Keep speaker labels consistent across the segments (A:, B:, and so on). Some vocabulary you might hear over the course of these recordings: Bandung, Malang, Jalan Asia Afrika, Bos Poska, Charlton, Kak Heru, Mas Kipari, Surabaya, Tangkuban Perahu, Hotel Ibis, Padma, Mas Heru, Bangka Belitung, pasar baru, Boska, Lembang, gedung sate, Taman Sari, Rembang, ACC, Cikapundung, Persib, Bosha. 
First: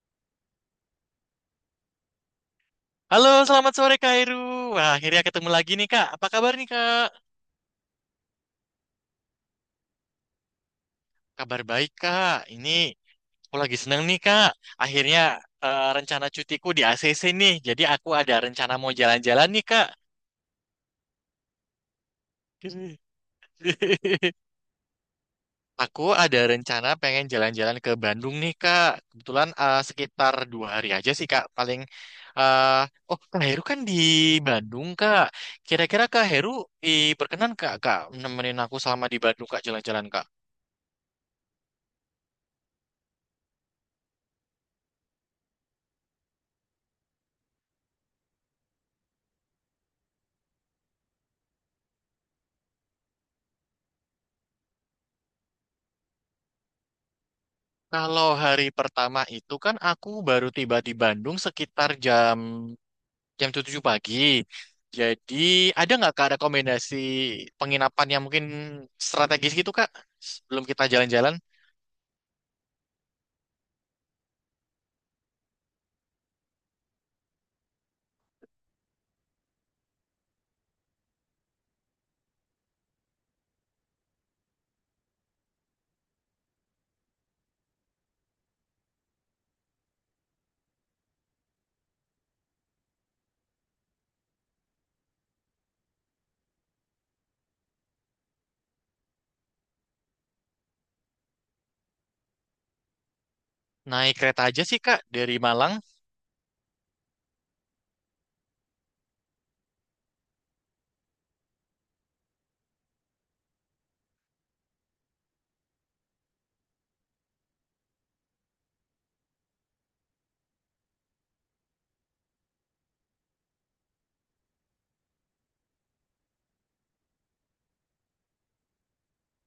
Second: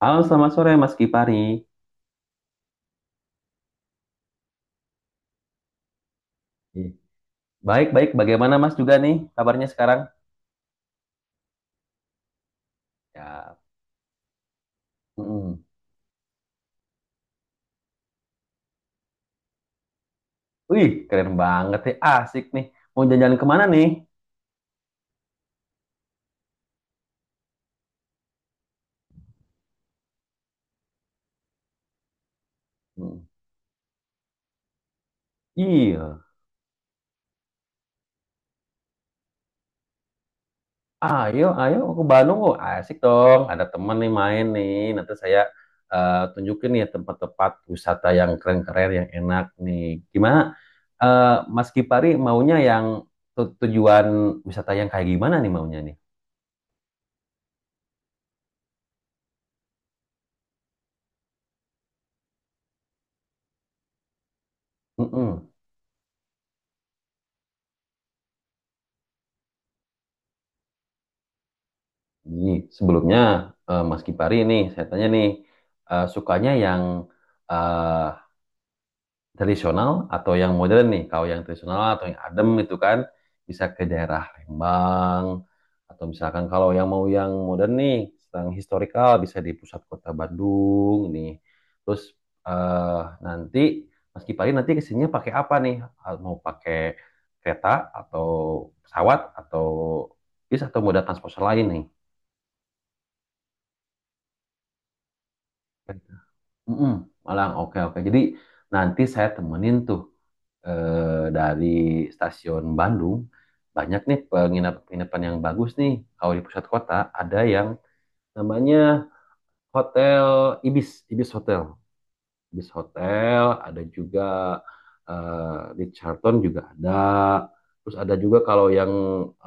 A: Halo, selamat sore Mas Kipari.
B: Halo, selamat sore Kak Heru. Wah, akhirnya ketemu lagi nih Kak. Apa kabar nih Kak?
A: Baik-baik, bagaimana Mas juga nih kabarnya sekarang?
B: Kabar baik Kak. Ini aku
A: Ya,
B: lagi seneng nih Kak. Akhirnya
A: mm.
B: Rencana cutiku di ACC nih. Jadi aku ada rencana mau jalan-jalan nih Kak.
A: Wih, keren banget ya, asik nih. Mau jalan-jalan kemana nih?
B: Aku ada rencana pengen jalan-jalan ke Bandung nih Kak. Kebetulan sekitar dua hari aja sih Kak. Eh, oh
A: Mm.
B: Kak Heru kan di Bandung Kak. Kira-kira
A: Iya,
B: Kak Heru eh, berkenan Kak, nemenin aku selama di Bandung Kak jalan-jalan Kak.
A: ayo, ayo ke Bandung kok, asik dong. Ada temen nih main nih, nanti saya tunjukin nih tempat-tempat wisata yang keren-keren, yang enak nih. Gimana, eh, Mas Kipari maunya yang tujuan wisata yang kayak gimana nih maunya nih?
B: Kalau hari pertama itu kan aku baru tiba di Bandung sekitar jam jam 7 pagi. Jadi
A: Mm-mm.
B: ada nggak Kak rekomendasi penginapan yang mungkin strategis gitu Kak? Sebelum kita jalan-jalan,
A: Ji, sebelumnya Mas Kipari ini saya tanya nih sukanya yang eh, tradisional atau yang modern nih? Kalau yang tradisional atau yang adem itu kan bisa ke daerah Rembang atau misalkan kalau yang mau yang modern nih, yang historikal bisa di pusat kota Bandung nih. Terus eh, nanti Mas Kipari nanti kesininya pakai apa nih? Mau pakai kereta atau pesawat atau bis atau moda transportasi lain nih?
B: naik kereta aja sih Kak dari Malang.
A: Mm-mm, Malang, oke oke. Jadi nanti saya temenin tuh dari stasiun Bandung banyak nih penginapan-penginapan yang bagus nih. Kalau di pusat kota ada yang namanya Hotel Ibis, Ibis Hotel, Ibis Hotel. Ada juga di Charlton juga ada. Terus ada juga kalau yang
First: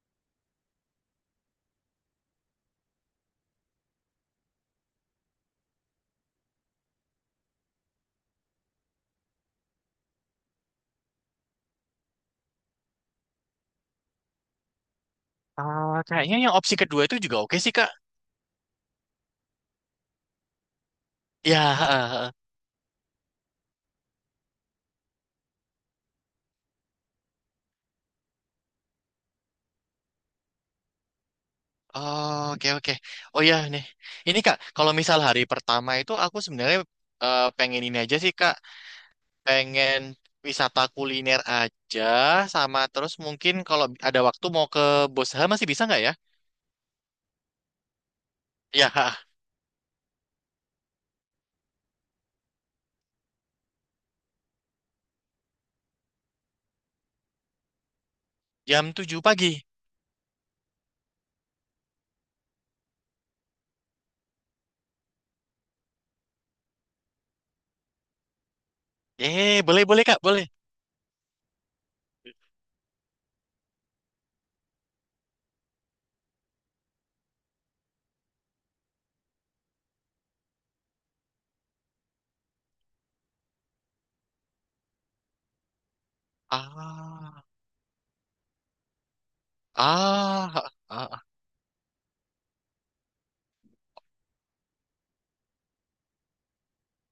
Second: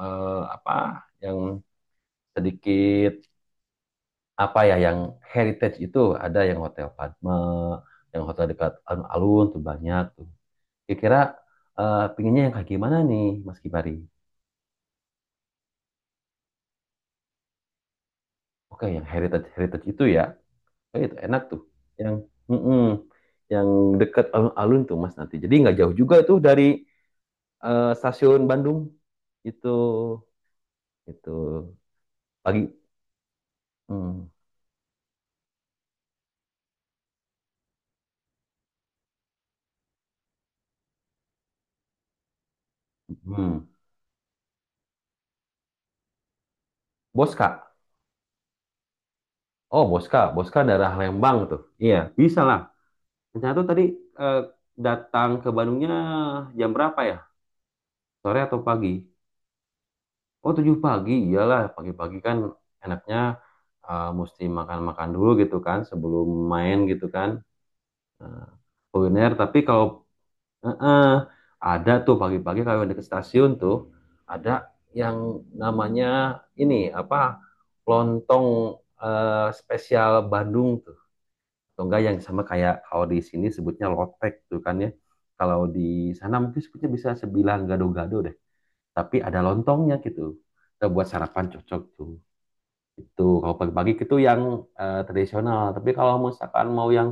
A: apa? Yang sedikit apa ya yang heritage itu ada yang hotel Padma, yang hotel dekat alun-alun tuh banyak tuh. Kira-kira pinginnya yang kayak gimana nih, Mas Kibari?
B: Ah, kayaknya yang opsi kedua itu juga oke sih Kak.
A: Oke, yang heritage heritage itu ya, itu enak tuh. Yang
B: Ya,
A: mm-mm, yang dekat alun-alun tuh Mas nanti. Jadi nggak jauh juga itu dari stasiun Bandung itu itu
B: oh, oke
A: pagi.
B: oke. Oh ya nih,
A: Hmm,
B: ini Kak, kalau misal hari pertama itu aku sebenarnya pengen ini aja sih Kak. Pengen wisata kuliner aja sama terus mungkin
A: hmm.
B: kalau ada waktu mau ke Bosha masih bisa nggak ya?
A: Boska.
B: Ya,
A: Oh, Boska. Boska daerah Lembang tuh. Iya, bisa lah. Rencana tuh tadi eh, datang ke Bandungnya jam berapa ya? Sore atau
B: jam
A: pagi?
B: 7 pagi.
A: Oh, 7 pagi. Iyalah, pagi-pagi kan enaknya mesti makan-makan dulu gitu kan sebelum main gitu kan. Eh, Kuliner, tapi
B: Eh,
A: kalau
B: boleh boleh Kak, boleh.
A: eh, eh, ada tuh pagi-pagi kalau deket stasiun tuh ada yang namanya ini apa? Lontong eh, spesial Bandung tuh. Atau enggak yang sama kayak kalau di sini sebutnya lotek tuh kan ya. Kalau di sana mungkin sebutnya bisa
B: Ah,
A: sebilang gado-gado deh. Tapi ada lontongnya gitu.
B: ah,
A: Kita buat
B: ah. ah.
A: sarapan cocok tuh. Itu kalau pagi-pagi itu yang tradisional. Tapi kalau misalkan mau yang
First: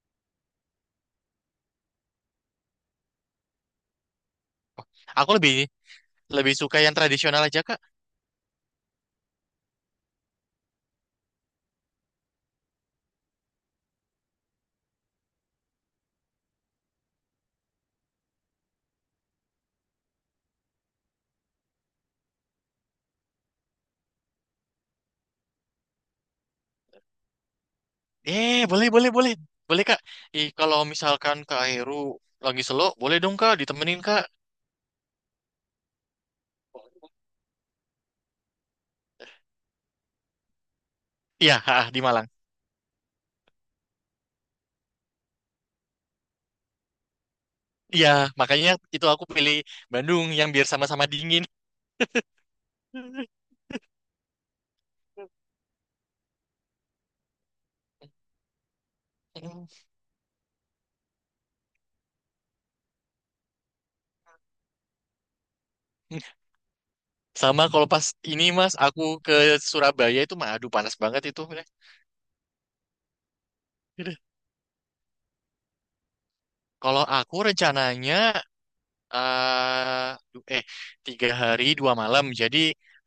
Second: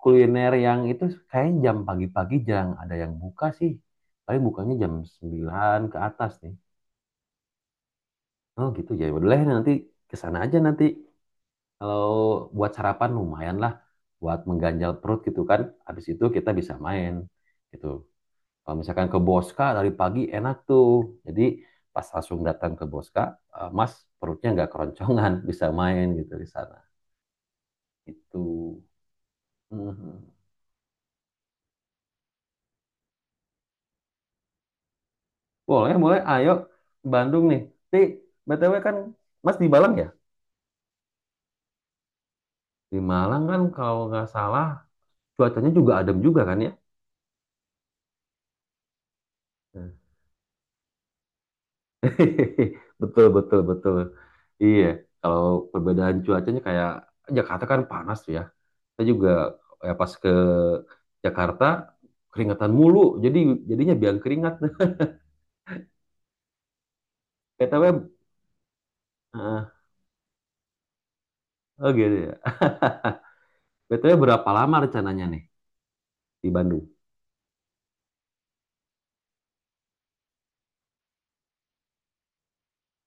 A: kuliner yang itu kayaknya jam pagi-pagi jarang ada yang buka sih. Paling bukanya jam
B: Aku lebih
A: 9 ke atas
B: lebih
A: nih.
B: suka yang tradisional aja Kak.
A: Oh gitu ya. Boleh nanti kesana aja nanti kalau buat sarapan lumayan lah, buat mengganjal perut gitu kan. Habis itu kita bisa main gitu. Kalau misalkan ke Boska dari pagi enak tuh. Jadi pas langsung datang ke Boska, Mas perutnya nggak keroncongan, bisa main gitu di sana. Itu.
B: Eh, boleh boleh boleh. Boleh Kak.
A: Mhm.
B: Ih, kalau misalkan Kak Heru lagi selo, boleh dong Kak ditemenin Kak.
A: Boleh, boleh. Ayo Bandung nih. Tapi BTW kan Mas di Malang ya?
B: Iya, ah, di Malang.
A: Di Malang kan kalau nggak salah cuacanya juga adem juga kan ya?
B: Iya, makanya itu aku pilih Bandung yang biar sama-sama dingin.
A: Betul, betul, betul. Iya, kalau perbedaan cuacanya kayak Jakarta kan panas tuh ya. Saya juga ya pas ke Jakarta keringetan mulu, jadi jadinya biang keringat deh.
B: Sama
A: BTW,
B: kalau pas ini Mas, aku ke
A: eh,
B: Surabaya itu mah aduh panas banget itu. Udah,
A: oh gitu ya. BTW
B: udah.
A: berapa lama rencananya nih di Bandung?
B: Kalau aku rencananya eh du- eh tiga hari dua malam. Jadi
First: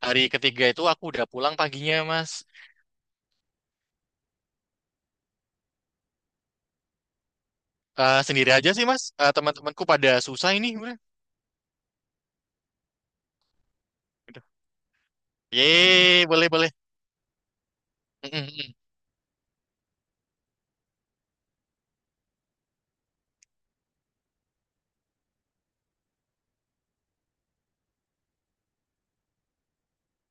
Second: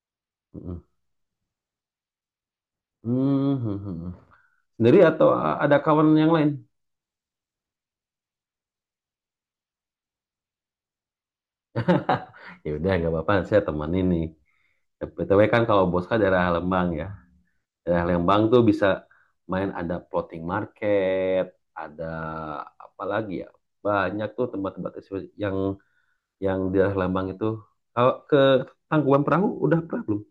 B: hari ketiga
A: Mm-mm.
B: itu aku udah pulang paginya Mas.
A: Hmm, hmm, hmm, hmm. Sendiri atau ada kawan yang lain?
B: Eh sendiri aja sih Mas. Eh, teman-temanku pada susah ini. Udah.
A: Ya udah, nggak apa-apa, saya temenin nih.
B: Udah.
A: BTW kan kalau Bos kan
B: Yeay,
A: daerah
B: boleh boleh.
A: Lembang ya. Daerah
B: Mm,
A: Lembang
B: mm,
A: tuh
B: mm.
A: bisa main ada floating market, ada apa lagi ya? Banyak tuh tempat-tempat yang yang di daerah Lembang itu. Kalau ke Tangkuban Perahu udah pernah belum?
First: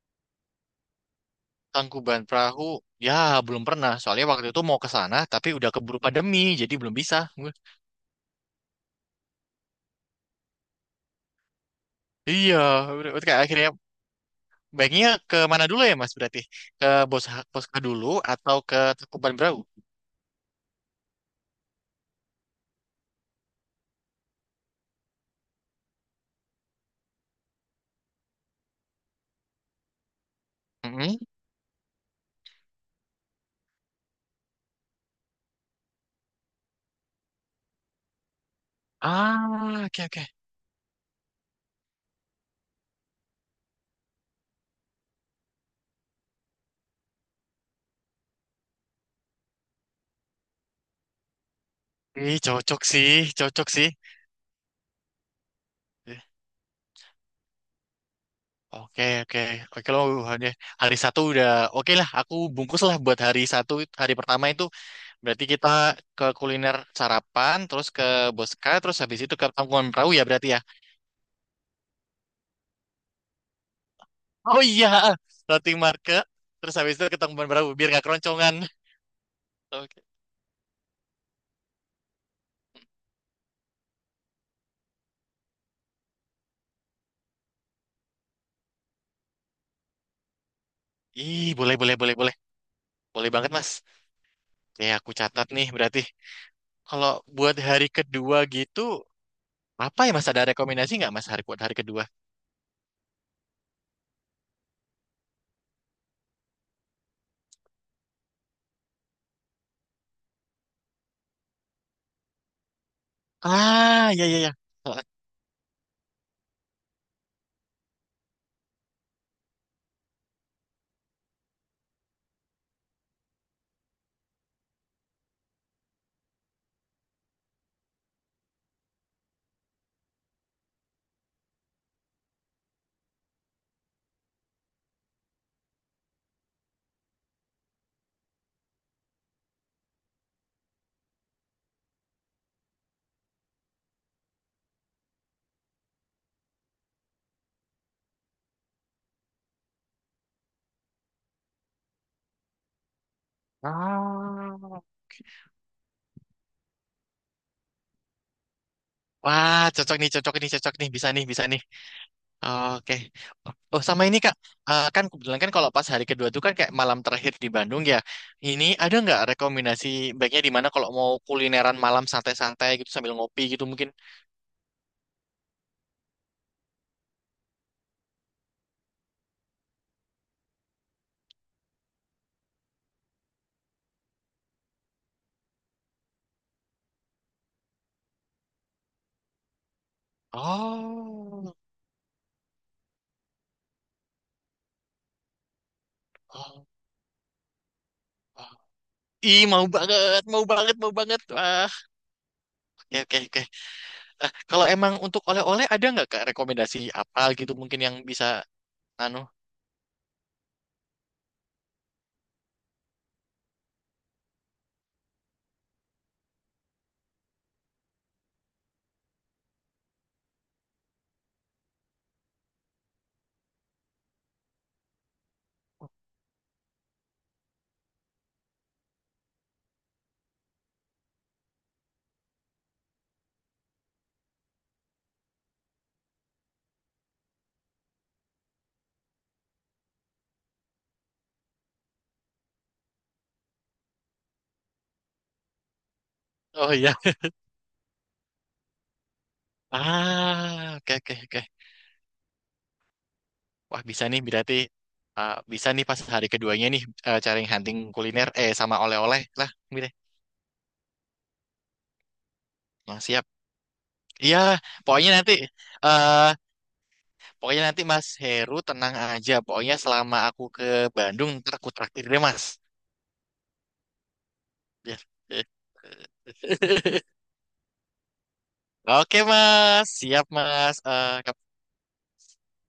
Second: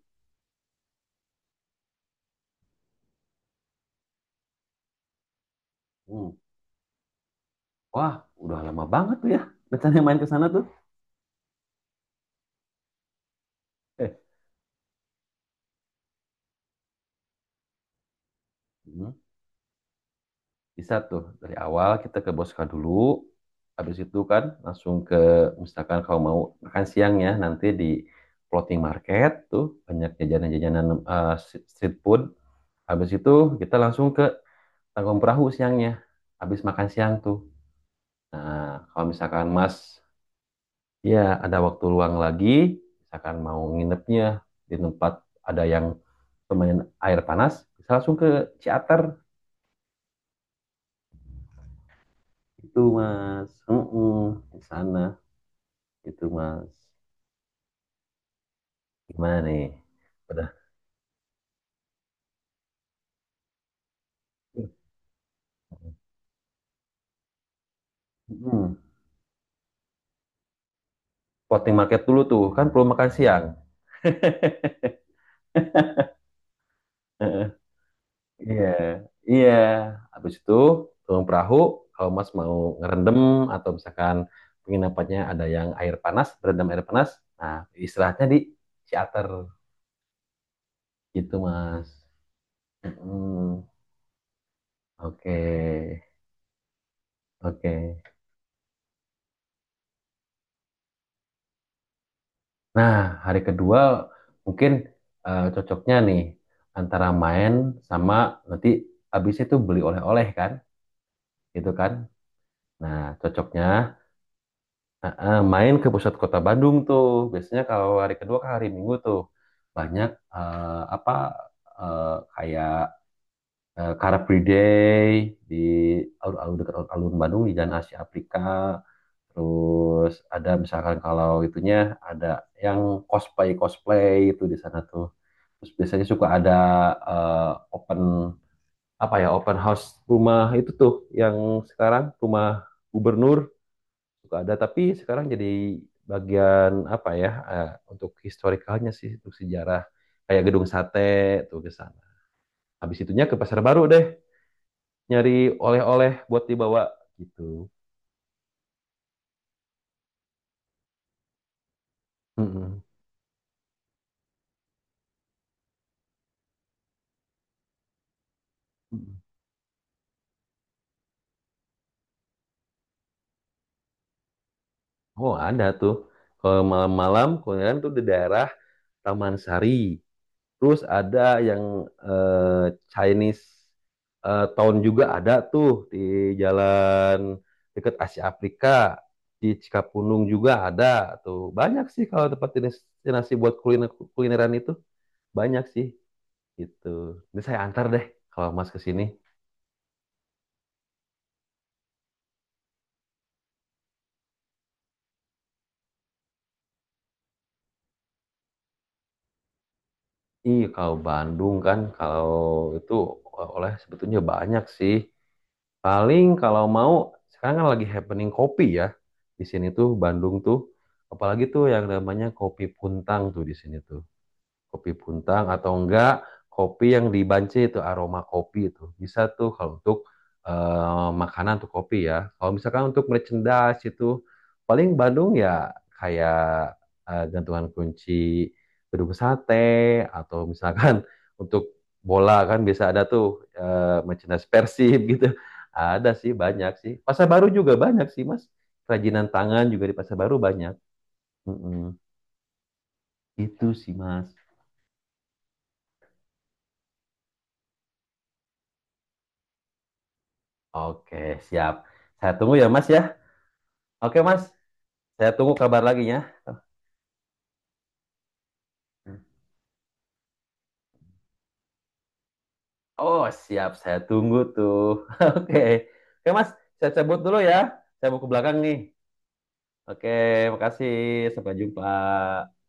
B: Tangkuban Perahu. Ya belum pernah. Soalnya waktu itu mau ke sana tapi udah keburu
A: Hmm.
B: pandemi jadi belum bisa. Udah.
A: Wah, udah lama banget tuh ya rencananya main ke sana tuh.
B: Iya, udah, kayak akhirnya
A: Eh,
B: baiknya ke mana dulu ya Mas berarti? Ke Bos Poska dulu atau ke
A: hmm,
B: Tangkuban Perahu?
A: Bisa tuh dari awal kita ke boska dulu. Habis itu kan langsung ke misalkan kalau mau makan siang ya nanti di floating market tuh banyak jajanan-jajanan
B: Mm-mm.
A: street food. Habis itu kita langsung ke tanggung perahu siangnya habis makan siang tuh nah kalau misalkan mas
B: Ah, oke oke.
A: ya ada waktu luang lagi misalkan mau nginepnya di tempat ada yang lumayan air panas bisa langsung ke Ciater
B: Ih,
A: itu
B: cocok sih,
A: mas
B: cocok sih.
A: di sana
B: Eh,
A: itu mas
B: Oke
A: gimana
B: oke
A: nih
B: oke loh, hari
A: udah.
B: hari satu udah oke lah, aku bungkus lah buat hari pertama. Itu berarti kita ke kuliner sarapan terus ke Boska,
A: Mm-mm.
B: terus habis itu ke Tangkuban Perahu ya berarti ya.
A: Market dulu tuh kan perlu makan siang.
B: Oh iya, floating market terus habis itu ke Tangkuban
A: Heeh.
B: Perahu biar nggak keroncongan.
A: Iya, iya.
B: Oke,
A: Habis itu turun perahu, kalau Mas mau ngerendam atau misalkan penginapannya ada yang air panas, berendam air panas, nah istirahatnya di charter gitu
B: ih boleh
A: Mas.
B: boleh boleh boleh, boleh banget
A: Mm-mm.
B: Mas. Ya, aku
A: Oke,
B: catat nih berarti. Kalau buat hari
A: oke.
B: kedua gitu, apa ya Mas, ada rekomendasi nggak Mas hari buat hari kedua?
A: Nah hari kedua mungkin cocoknya nih antara main sama nanti habis itu beli oleh-oleh kan, gitu kan? Nah cocoknya
B: Ah, ya ya ya.
A: Main ke pusat kota Bandung tuh. Biasanya kalau hari kedua ke hari Minggu tuh banyak eh, apa eh, kayak eh, Car Free Day di alun-alun dekat alun Bandung di Jalan Asia Afrika. Terus ada misalkan kalau itunya ada yang cosplay cosplay itu di sana tuh. Terus biasanya suka ada open apa ya open house rumah itu tuh yang sekarang rumah gubernur suka ada tapi sekarang jadi bagian apa ya untuk historikalnya sih untuk sejarah kayak gedung sate tuh ke sana habis itunya ke pasar baru deh
B: Ah.
A: nyari oleh-oleh buat dibawa gitu.
B: Wah, cocok nih, cocok nih, cocok nih, bisa nih, bisa nih.
A: Mm-mm.
B: Oke. Oh, sama ini Kak, eh, kan kebetulan kan kalau pas hari kedua tuh kan kayak malam terakhir di Bandung ya. Ini ada
A: Mm-mm.
B: nggak rekomendasi baiknya di mana kalau mau kulineran malam santai-santai gitu sambil ngopi gitu mungkin?
A: Oh ada tuh kalau malam-malam kemudian tuh di daerah Taman Sari. Terus ada yang eh, Chinese Town juga ada tuh di jalan dekat Asia Afrika di Cikapundung juga ada tuh
B: Oh,
A: banyak sih kalau tempat destinasi buat kuliner kulineran itu banyak sih
B: oh,
A: gitu. Ini saya antar deh kalau
B: oh.
A: Mas ke sini.
B: Ih, mau banget, mau banget, mau banget. Ya, oke, oke. Eh, kalau emang untuk oleh-oleh ada nggak Kak rekomendasi apa gitu mungkin yang bisa anu?
A: Iya, kalau Bandung kan, kalau itu oleh sebetulnya banyak sih. Paling kalau mau, sekarang kan lagi happening kopi ya. Di sini tuh, Bandung tuh. Apalagi tuh yang namanya kopi Puntang tuh di sini tuh kopi puntang atau enggak kopi yang dibance itu aroma kopi itu bisa tuh kalau untuk makanan tuh kopi ya kalau misalkan untuk merchandise itu paling Bandung ya kayak gantungan kunci gedung sate atau misalkan untuk bola kan bisa ada tuh merchandise Persib gitu ada sih banyak
B: Oh
A: sih
B: iya.
A: pasar baru juga banyak sih mas kerajinan tangan juga di pasar baru banyak.
B: Ah, oke, oke, oke.
A: Mm-mm. Itu
B: Wah,
A: sih
B: bisa nih
A: mas.
B: berarti, ah, bisa nih pas hari keduanya nih, eh, cari hunting kuliner eh sama oleh-oleh lah gitu.
A: Oke, siap. Saya tunggu ya, Mas
B: Nah,
A: ya.
B: siap.
A: Oke,
B: Iya,
A: Mas.
B: pokoknya
A: Saya
B: nanti
A: tunggu kabar lagi ya.
B: eh pokoknya nanti Mas Heru tenang aja. Pokoknya selama aku ke Bandung ntar aku traktir deh, Mas.
A: Oh, siap. Saya tunggu tuh.
B: Ya.
A: Oke. Oke, Mas. Saya cabut dulu ya. Saya mau ke belakang nih.
B: Oke, Mas.
A: Oke,
B: Siap, Mas.
A: makasih.
B: Eh
A: Sampai jumpa.